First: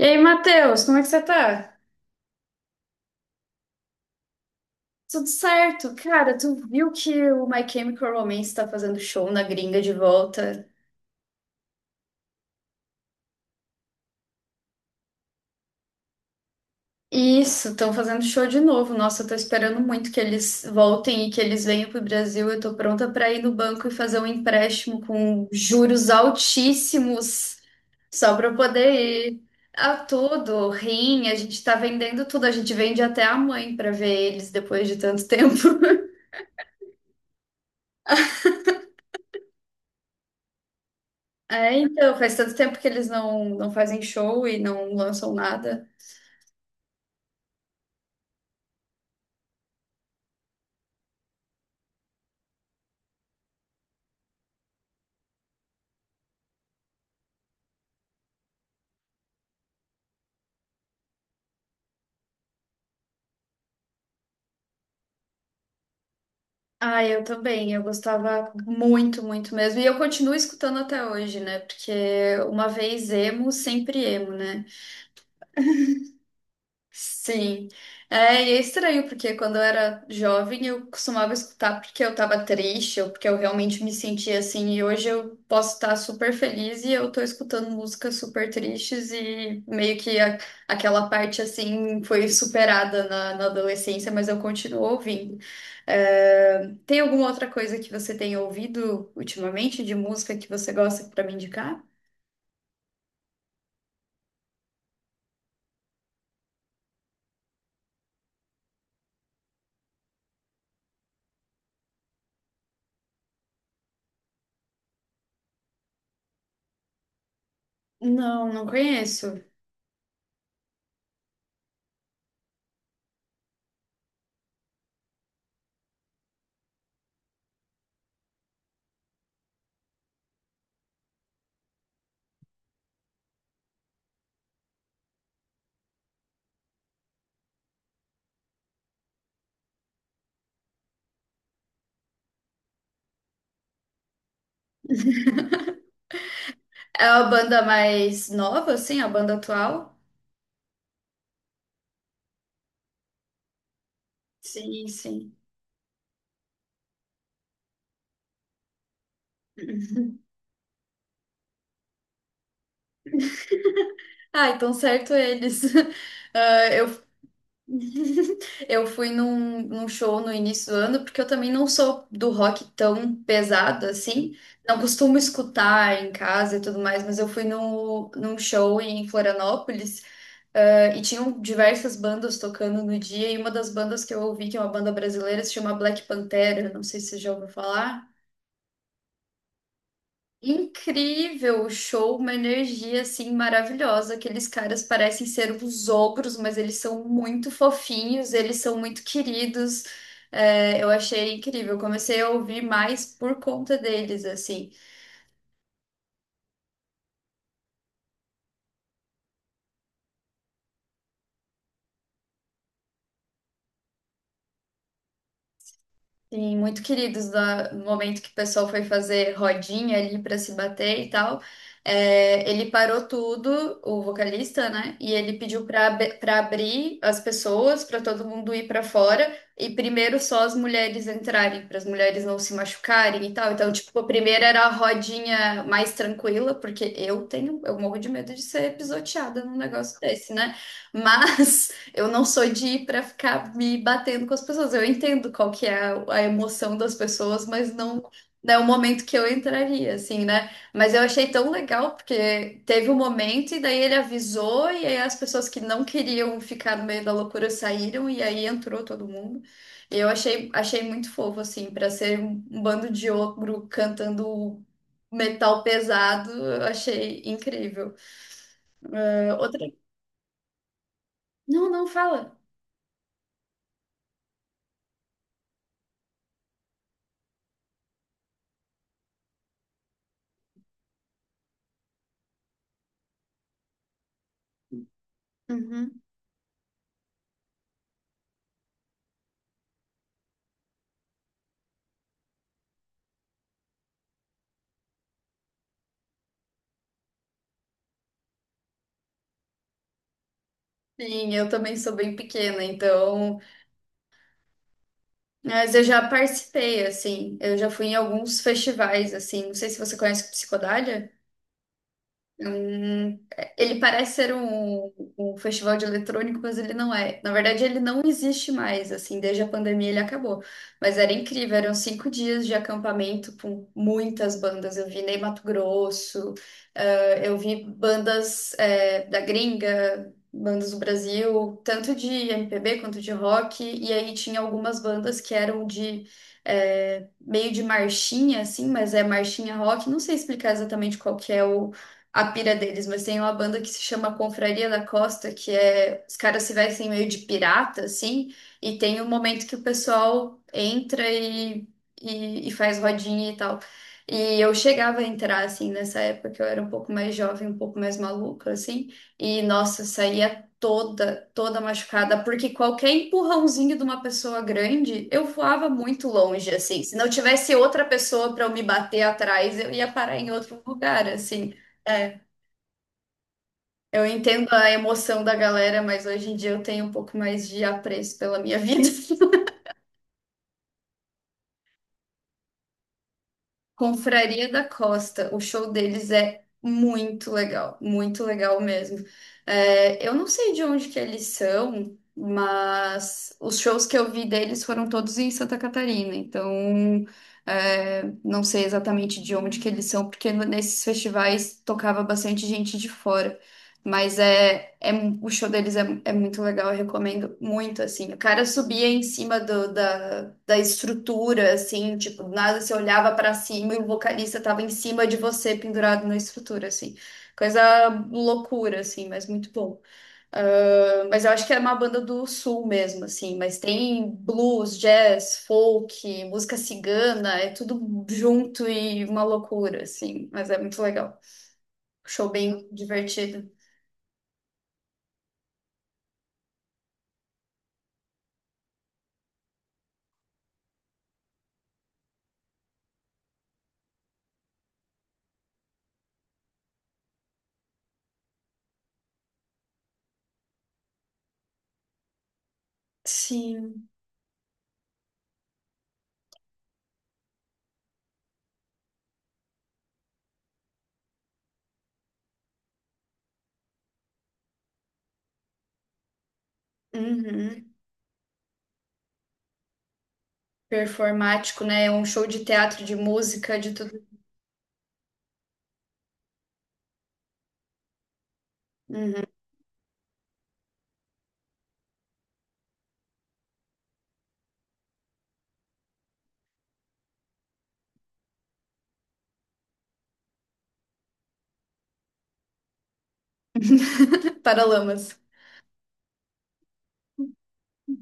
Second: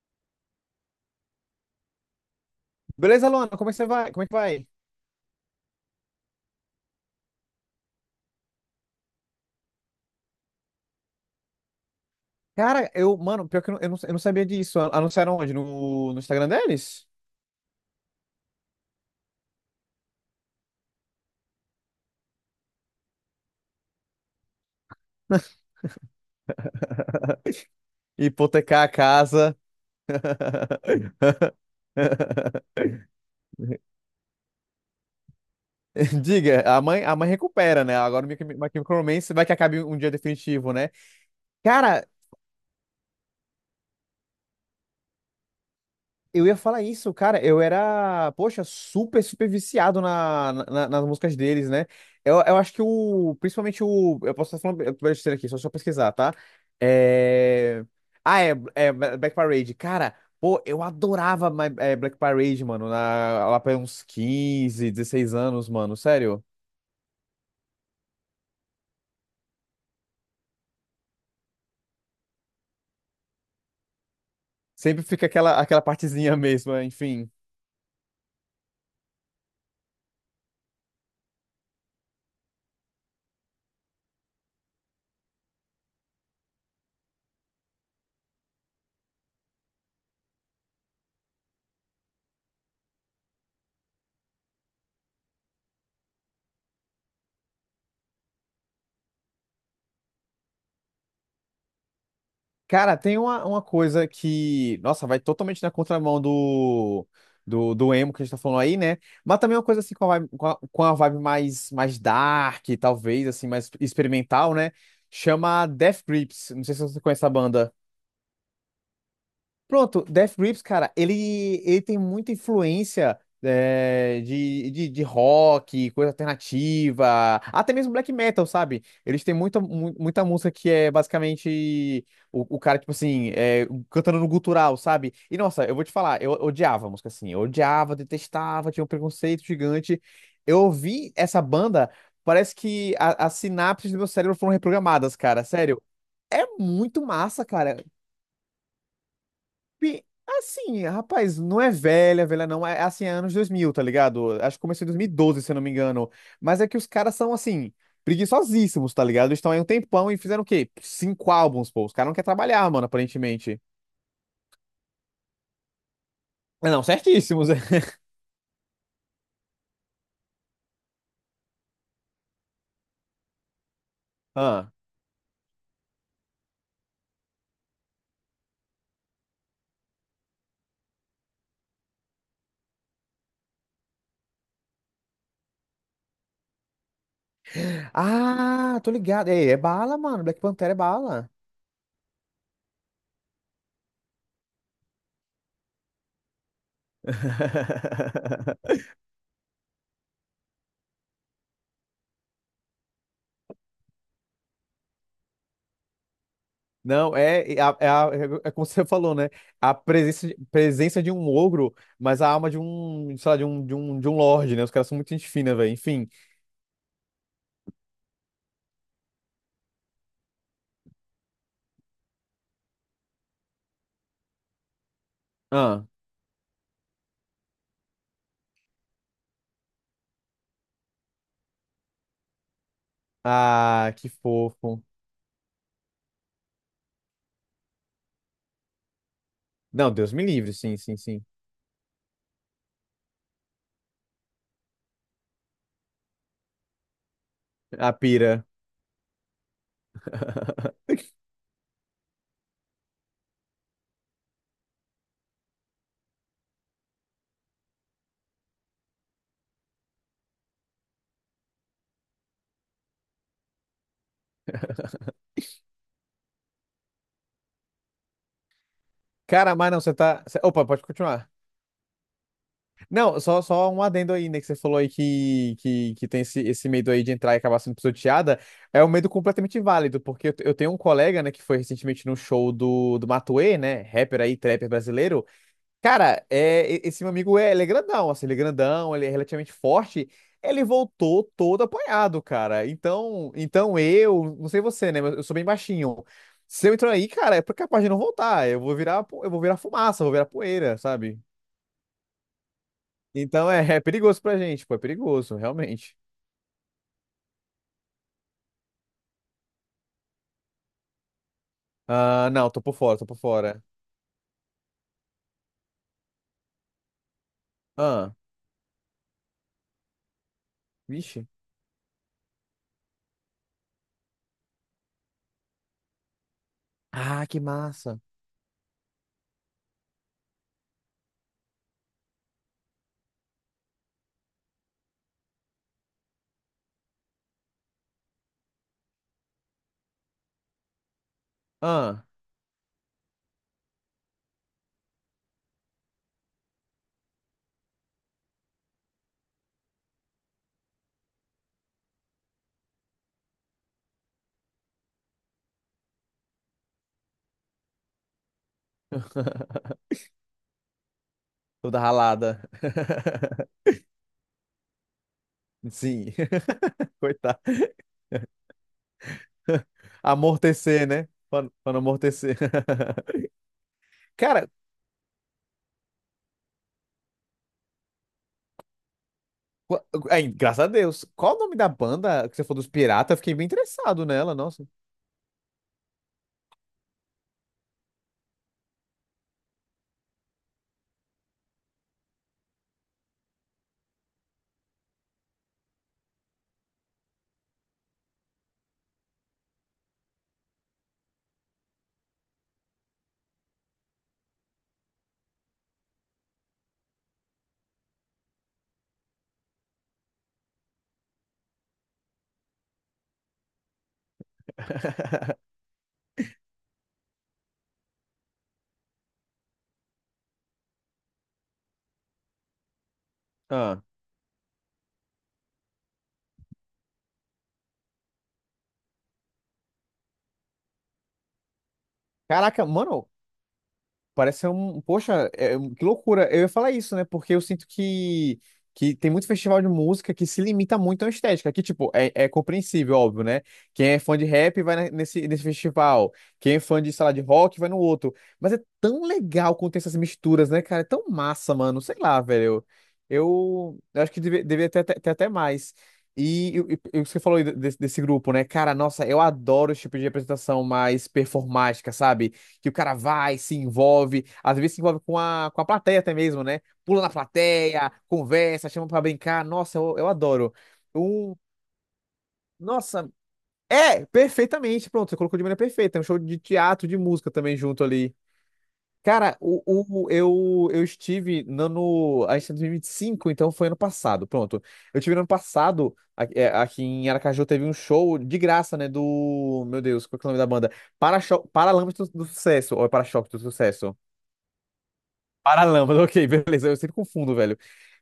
E aí, Matheus, como é que você tá? Beleza, Luana? Como é que você vai? Como é que vai? Tudo certo? Cara, tu viu que o My Chemical Romance tá fazendo show na gringa de volta? Cara, mano, pior que eu não sabia disso. Anunciaram onde? No Instagram deles? Isso, estão fazendo show de novo. Nossa, eu tô esperando muito que eles voltem e que eles venham pro Brasil. Eu tô pronta pra ir no banco e fazer um empréstimo com juros altíssimos só pra eu Hipotecar a poder ir casa. a tudo, rim, a gente tá vendendo tudo, a gente vende até a mãe pra ver eles depois de tanto tempo. Diga, a mãe recupera, né? Agora o Micromancer vai que acabe um dia definitivo, né? É, Cara, então, faz tanto tempo que eles não fazem show e não lançam nada. eu ia falar isso, cara. Eu era, poxa, super, super viciado nas músicas deles, né? Eu acho que o. Principalmente o. Eu posso estar falando besteira aqui, só pesquisar, tá? É... Ah, é Black Parade. Cara, pô, eu adorava Black Parade, mano. Lá pra uns 15, 16 anos, mano. Sério. Ah, eu também, eu gostava muito, muito mesmo. E eu continuo escutando até hoje, né? Porque uma vez emo, sempre emo, né? Sempre fica aquela partezinha mesmo, enfim. Sim, é, e é estranho, porque quando eu era jovem eu costumava escutar porque eu tava triste ou porque eu realmente me sentia assim, e hoje eu posso estar super feliz e eu tô escutando músicas super tristes e meio que aquela parte assim foi superada na adolescência, mas eu continuo ouvindo. É, tem alguma outra coisa que você tenha ouvido ultimamente de música que você gosta pra me indicar? Cara, tem uma coisa que, nossa, vai totalmente na contramão do emo que a gente tá falando aí, né? Mas também é uma coisa assim com a vibe mais, dark, talvez, assim, mais experimental, né? Chama Death Grips. Não sei se você conhece a banda. Não, não conheço. Pronto, Death Grips, cara, ele tem muita influência de rock, coisa alternativa, até mesmo black metal, sabe? Eles têm muita música que é basicamente o cara, tipo assim, cantando no gutural, sabe? E nossa, eu vou te falar, eu odiava a música assim, eu odiava, detestava, tinha um preconceito gigante. Eu ouvi essa banda, parece que as sinapses do meu cérebro foram reprogramadas, cara, sério. É É muito a massa, banda cara. mais nova, assim, a banda atual? Pi- Assim, rapaz, não é velha, velha não, é assim, é anos 2000, tá ligado? Acho que começou Sim, em dois mil e sim. doze, se eu não me engano. Mas é que os caras são, assim, preguiçosíssimos, tá ligado? Eles estão aí um tempão e fizeram o quê? Cinco álbuns, pô. Os caras não querem trabalhar, mano, aparentemente. Ah, então certo eles. Ah, Ah, não, eu certíssimos. É. eu fui num show no início do ano, porque eu também não sou do rock tão pesado assim. Ah, Não costumo escutar em casa e tudo mais, mas eu fui no, num show em Florianópolis, ah, e tinham diversas bandas tocando no dia, e uma das bandas que eu ouvi, que é uma banda brasileira, se chama Black Pantera. Não sei se você já ouviu falar. ah, tô ligado. É, é bala, mano. Black Panther é bala. Incrível o show, uma energia assim maravilhosa. Aqueles caras parecem ser os ogros, mas eles são muito fofinhos, eles são muito queridos. É, eu achei incrível. Comecei a ouvir mais por conta deles, assim. Não, é como você falou, né? A presença, presença de um ogro, mas a alma de um, sei lá, de um lorde, né? Os caras são muito gente fina, velho. Enfim. Sim, muito queridos no momento que o pessoal foi fazer rodinha ali para se bater e tal. É, ele parou tudo, o vocalista, né? E ele pediu Ah, para abrir as pessoas, para todo mundo ir para fora e primeiro só as mulheres entrarem, para as mulheres não se machucarem e tal. Então, ah, tipo, a que primeira era a fofo. rodinha mais tranquila, porque eu tenho, eu morro de medo de ser pisoteada num Não, negócio Deus me desse, livre, né? sim, sim, sim. Mas eu não sou de ir pra ficar me batendo com as pessoas. Eu entendo qual que é a emoção das pessoas, mas A não, pira. não é o momento que eu entraria, assim, né? Mas eu achei tão legal, porque teve um momento e daí ele avisou, e aí as pessoas que não queriam ficar no meio da loucura saíram, e aí entrou todo mundo. E eu achei, achei muito fofo, assim, pra ser um bando de ogro cantando metal pesado, eu achei incrível. Eh, Cara, outra. mas não, Opa, pode continuar. Não, não, fala. Não, só um adendo aí, né? Que você falou aí que tem esse medo aí de entrar e acabar sendo pisoteada. É um medo completamente válido, porque eu tenho um colega, né, que foi recentemente no show do Matuê, né? Rapper aí, trapper brasileiro. Uhum. Cara, esse meu amigo, ele é grandão, assim, ele é grandão, ele é relativamente forte. Ele voltou todo apanhado, cara. Então não sei você, né? Mas eu sou bem baixinho. Se eu entrar aí, cara, é capaz de não voltar. Eu vou virar fumaça, eu vou virar poeira, sabe? Sim, eu também sou bem pequena, então, Então é perigoso pra gente, pô, é perigoso, mas eu realmente. já participei, assim, eu já fui em alguns festivais, assim, não sei se você conhece Psicodália. Ah, É não, tô por fora, tô por um- fora. Ele parece ser um, um festival de eletrônico, mas ele não é. Na verdade, ele não Ah, existe mais, assim, desde a pandemia ele acabou. Mas era vixe. incrível, eram 5 dias de acampamento com muitas bandas. Eu vi Ney Mato Grosso, ah, Ah, eu que vi massa. bandas, da gringa, bandas do Brasil, tanto de MPB quanto de rock, e aí tinha algumas bandas que eram de. Meio de marchinha, assim, mas é marchinha rock. Não sei explicar exatamente qual que é o Ah. a pira deles, mas tem uma banda que se chama Confraria da Costa, que é os caras se vestem meio de pirata, assim, e tem um momento que o pessoal entra e faz rodinha e tal. E eu chegava a entrar, assim, nessa época que eu era um pouco mais jovem, um pouco mais maluca, assim, e nossa, saía toda, toda Toda machucada, ralada. porque qualquer empurrãozinho de uma pessoa grande, eu voava muito Sim. longe, assim. Se não Coitado. tivesse outra pessoa pra eu me bater atrás, eu ia parar em outro Amortecer, lugar, né? Pra assim. pra não É. amortecer. Eu entendo Cara, a emoção da galera, mas hoje em dia eu tenho um pouco mais de apreço pela minha vida. qu- ai, graças a Deus. Qual o nome da banda que você falou dos piratas? Eu fiquei bem interessado nela, Confraria da nossa. Costa, o show deles é muito legal mesmo. É, eu não sei de onde que eles são, mas os shows que eu vi deles foram todos em Santa Catarina, então é, não sei exatamente de onde que eles são, porque nesses festivais tocava bastante gente de fora. Mas é, o show deles é, é muito legal, eu recomendo muito, assim. O cara subia em cima da estrutura, assim, tipo, do nada você olhava pra cima e o vocalista tava em cima de você, pendurado na estrutura, assim. Coisa loucura, assim, mas muito bom. Ah, mas eu acho que é uma banda do sul mesmo, assim, mas Ah. tem blues, jazz, folk, música cigana, é tudo junto e uma loucura, assim, mas é muito legal. Show Caraca, bem mano, divertido. parece ser um. Poxa, é um, que loucura. Eu ia falar isso, né? Porque eu sinto que tem muito festival de música que se limita muito à estética. Que, tipo, é compreensível, óbvio, né? Quem é fã de rap vai nesse festival. Quem é fã de, sei lá, de rock vai no outro. Mas é tão legal quando tem essas misturas, né, cara? É tão massa, mano. Sei lá, velho. Eu, Sim. eu acho que deveria ter até mais. E o que você falou aí desse grupo, né? Cara, nossa, eu adoro esse tipo de apresentação mais performática, sabe? Que o cara vai, se envolve, às vezes se envolve com a plateia até mesmo, né? Pula na Uhum. plateia, conversa, chama pra brincar. Nossa, eu adoro. Um, Performático, né? É um show de teatro, de nossa, música, de tudo. é, perfeitamente. Pronto, você colocou de maneira perfeita. É um show de teatro, de música também junto ali. Uhum. Cara, eu estive no. A gente tá em 2025, então foi ano passado. Pronto. Eu estive no ano passado, aqui em Aracaju, teve um show de graça, né? Do. Meu Deus, qual que é o nome da banda? Para-choque, Paralamas do Sucesso. Ou é Para-choque do Sucesso? Paralamas. Paralâmpada, ok, beleza. Eu sempre confundo, velho.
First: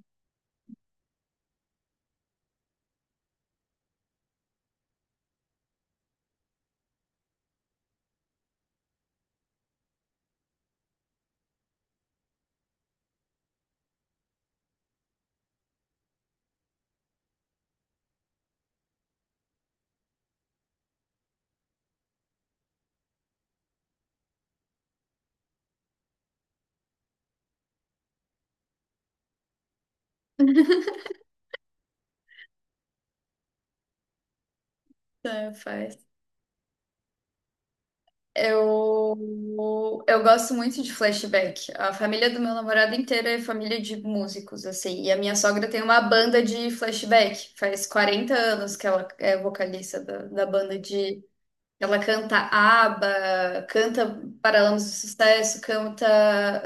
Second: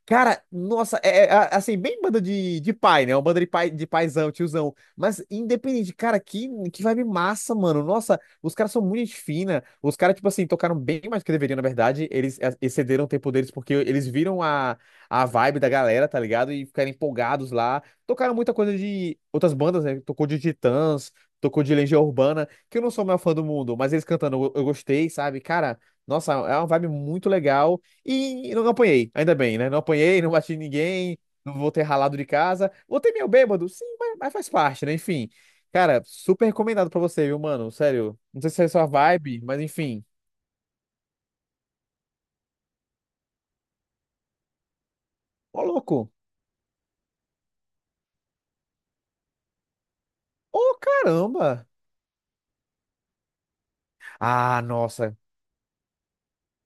Cara, nossa, assim, bem banda de pai, né? Uma banda de pai, de paizão, tiozão. Mas independente, cara, que vibe massa, mano. Nossa, os caras são muito gente fina. Os caras, tipo assim, tocaram bem mais do que deveriam, na verdade. Eles excederam o tempo deles porque eles viram a vibe da galera, tá ligado? E ficaram empolgados lá. Tocaram muita coisa de outras bandas, né? Tocou de Titãs, tocou de Legião Urbana, que eu não sou o maior fã do mundo, mas eles cantando eu gostei, sabe? Cara, nossa, é uma vibe muito legal. E não apanhei, ainda bem, né? Não apanhei, não bati em ninguém, não vou ter ralado de casa. Voltei meio bêbado, sim, mas faz parte, né? Enfim. É, faz. Cara, super recomendado pra você, viu, mano? Sério. Não sei se é sua vibe, mas Eu, enfim. eu gosto muito de flashback. A família do meu namorado inteira é família de músicos, assim. E a minha Ô, sogra tem uma louco. banda de flashback. Faz 40 anos que ela é vocalista da banda Ô, de. caramba. Ela canta ABBA, canta Ah, Paralamas do nossa. Sucesso, canta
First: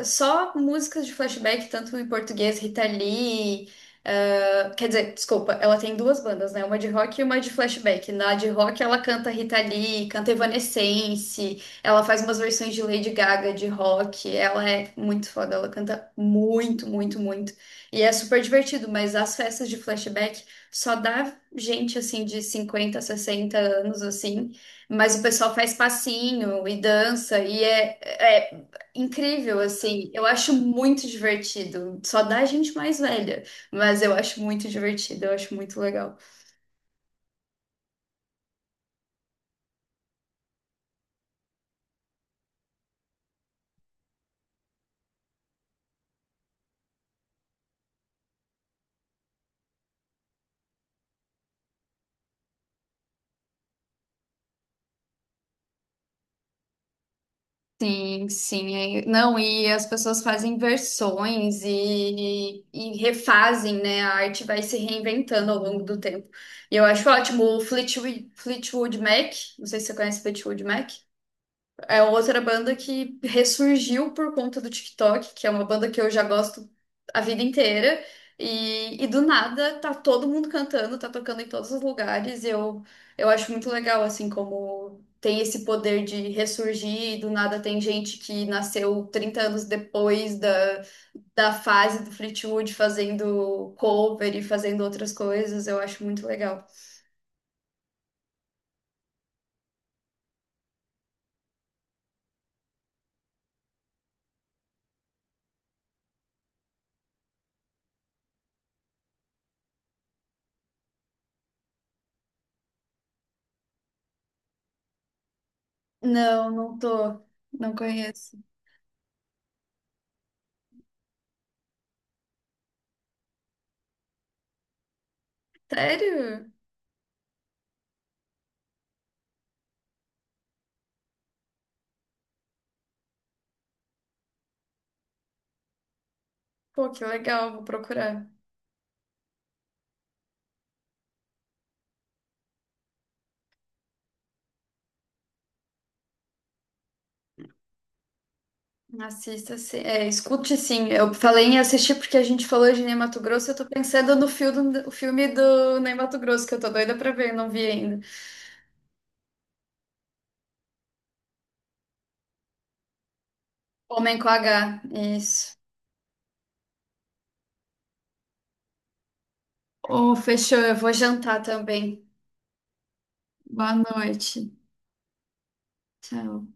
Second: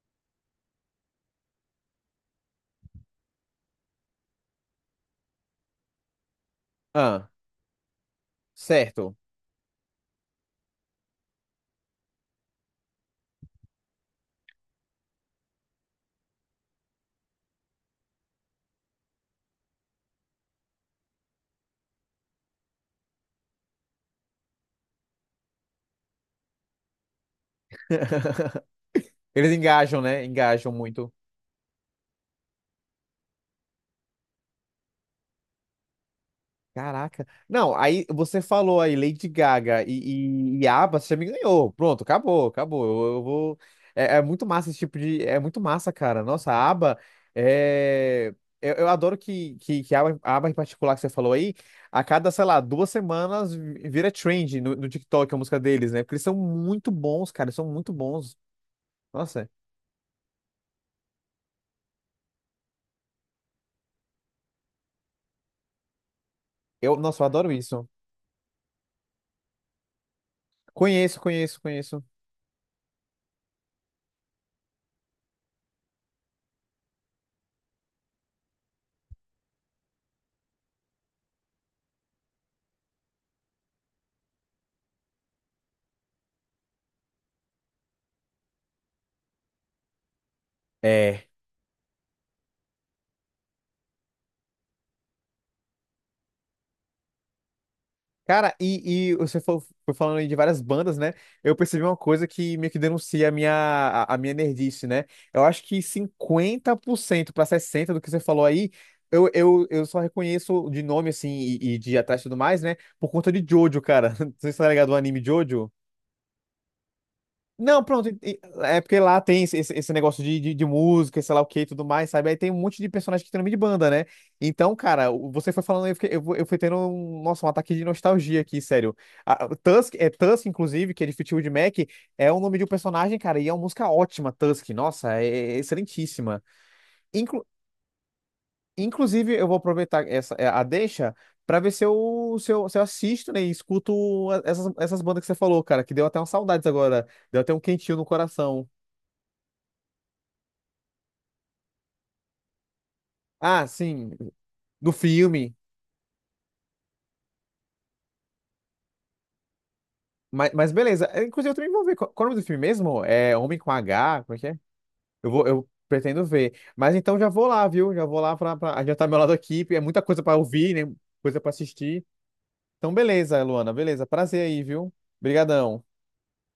só músicas de flashback, tanto em português, Rita Lee. Ah, quer dizer, desculpa, ela tem duas bandas, né? Uma de rock e Ah, uma de flashback. Na de rock, ela certo. canta Rita Lee, canta Evanescence, ela faz umas versões de Lady Gaga de rock. Ela é muito foda, ela canta muito, muito, muito. E é super divertido, mas as festas de flashback só dá gente assim de 50 60 anos assim. Mas o pessoal faz passinho e dança e é, é Eles incrível, engajam, assim. né? Eu acho Engajam muito muito. divertido. Só dá gente mais velha, mas eu acho muito divertido, eu acho muito legal. Caraca. Não, aí você falou aí Lady Gaga e ABBA, você já me ganhou. Pronto, acabou, acabou. Eu vou. É muito massa esse tipo de. É muito massa, cara. Nossa, a ABBA é. Eu adoro que a ABBA em particular que você falou aí, a cada, sei lá, 2 semanas vira trend no TikTok a música deles, né? Porque eles são muito bons, cara. Eles são muito Sim, bons. sim. Não, Nossa, e as pessoas fazem versões e refazem, né? A arte vai se reinventando ao longo do tempo. E eu acho nossa, eu ótimo. adoro O isso. Fleetwood Mac, não sei se você conhece Fleetwood Mac. Conheço, conheço, conheço. É outra banda que ressurgiu por conta do TikTok, que é uma banda que eu já gosto a vida inteira. E do nada tá todo mundo cantando, tá tocando em todos os lugares. E eu acho muito legal, assim, como tem esse poder de ressurgir. E do nada tem gente que nasceu 30 anos depois É. da fase do Fleetwood fazendo cover e fazendo outras coisas. Eu acho muito legal. Cara, e você foi falando aí de várias bandas, né? Eu percebi uma coisa que meio que denuncia a minha nerdice, né? Eu acho que 50% para 60% do que você falou aí, eu só reconheço de nome, assim, e de atrás e tudo mais, né? Por conta de Jojo, cara. Você está ligado ao anime Jojo? Não, não tô. Não Não, pronto. Conheço. É porque lá tem esse negócio de música, sei lá o que e tudo mais, sabe? Aí tem um monte de personagem que tem nome de banda, né? Então, cara, você foi falando, eu fiquei, eu Sério? fui tendo um, nossa, um ataque de nostalgia aqui, sério. O Tusk, é Tusk, inclusive, que é de Fleetwood Mac, é o nome de um personagem, cara, e é uma música ótima, Tusk. Nossa, é excelentíssima. Pô, que Inclu- legal, vou procurar. Inclusive, eu vou aproveitar a deixa pra ver se eu assisto, né, e escuto essas bandas que você falou, cara, que deu até umas saudades agora, deu até um quentinho no coração. Assista, sim. É, escute sim. Eu falei em assistir porque a gente falou de Ney Matogrosso. Eu tô Ah, sim, pensando no filme, o do filme filme. do Ney Matogrosso, que eu tô doida pra ver, não vi ainda. Mas beleza. É, inclusive, eu também vou ver. Qual é o nome do filme mesmo? É Homem com Homem H? com Como é que é? H, Eu vou, isso. eu pretendo ver. Mas então já vou lá, viu? Já vou lá pra adiantar meu lado aqui. Porque é muita Oh, coisa pra fechou, ouvir, eu vou né? Coisa jantar pra assistir. também. Então, beleza, Luana. Boa Beleza. Prazer noite. aí, viu? Obrigadão. Tchau.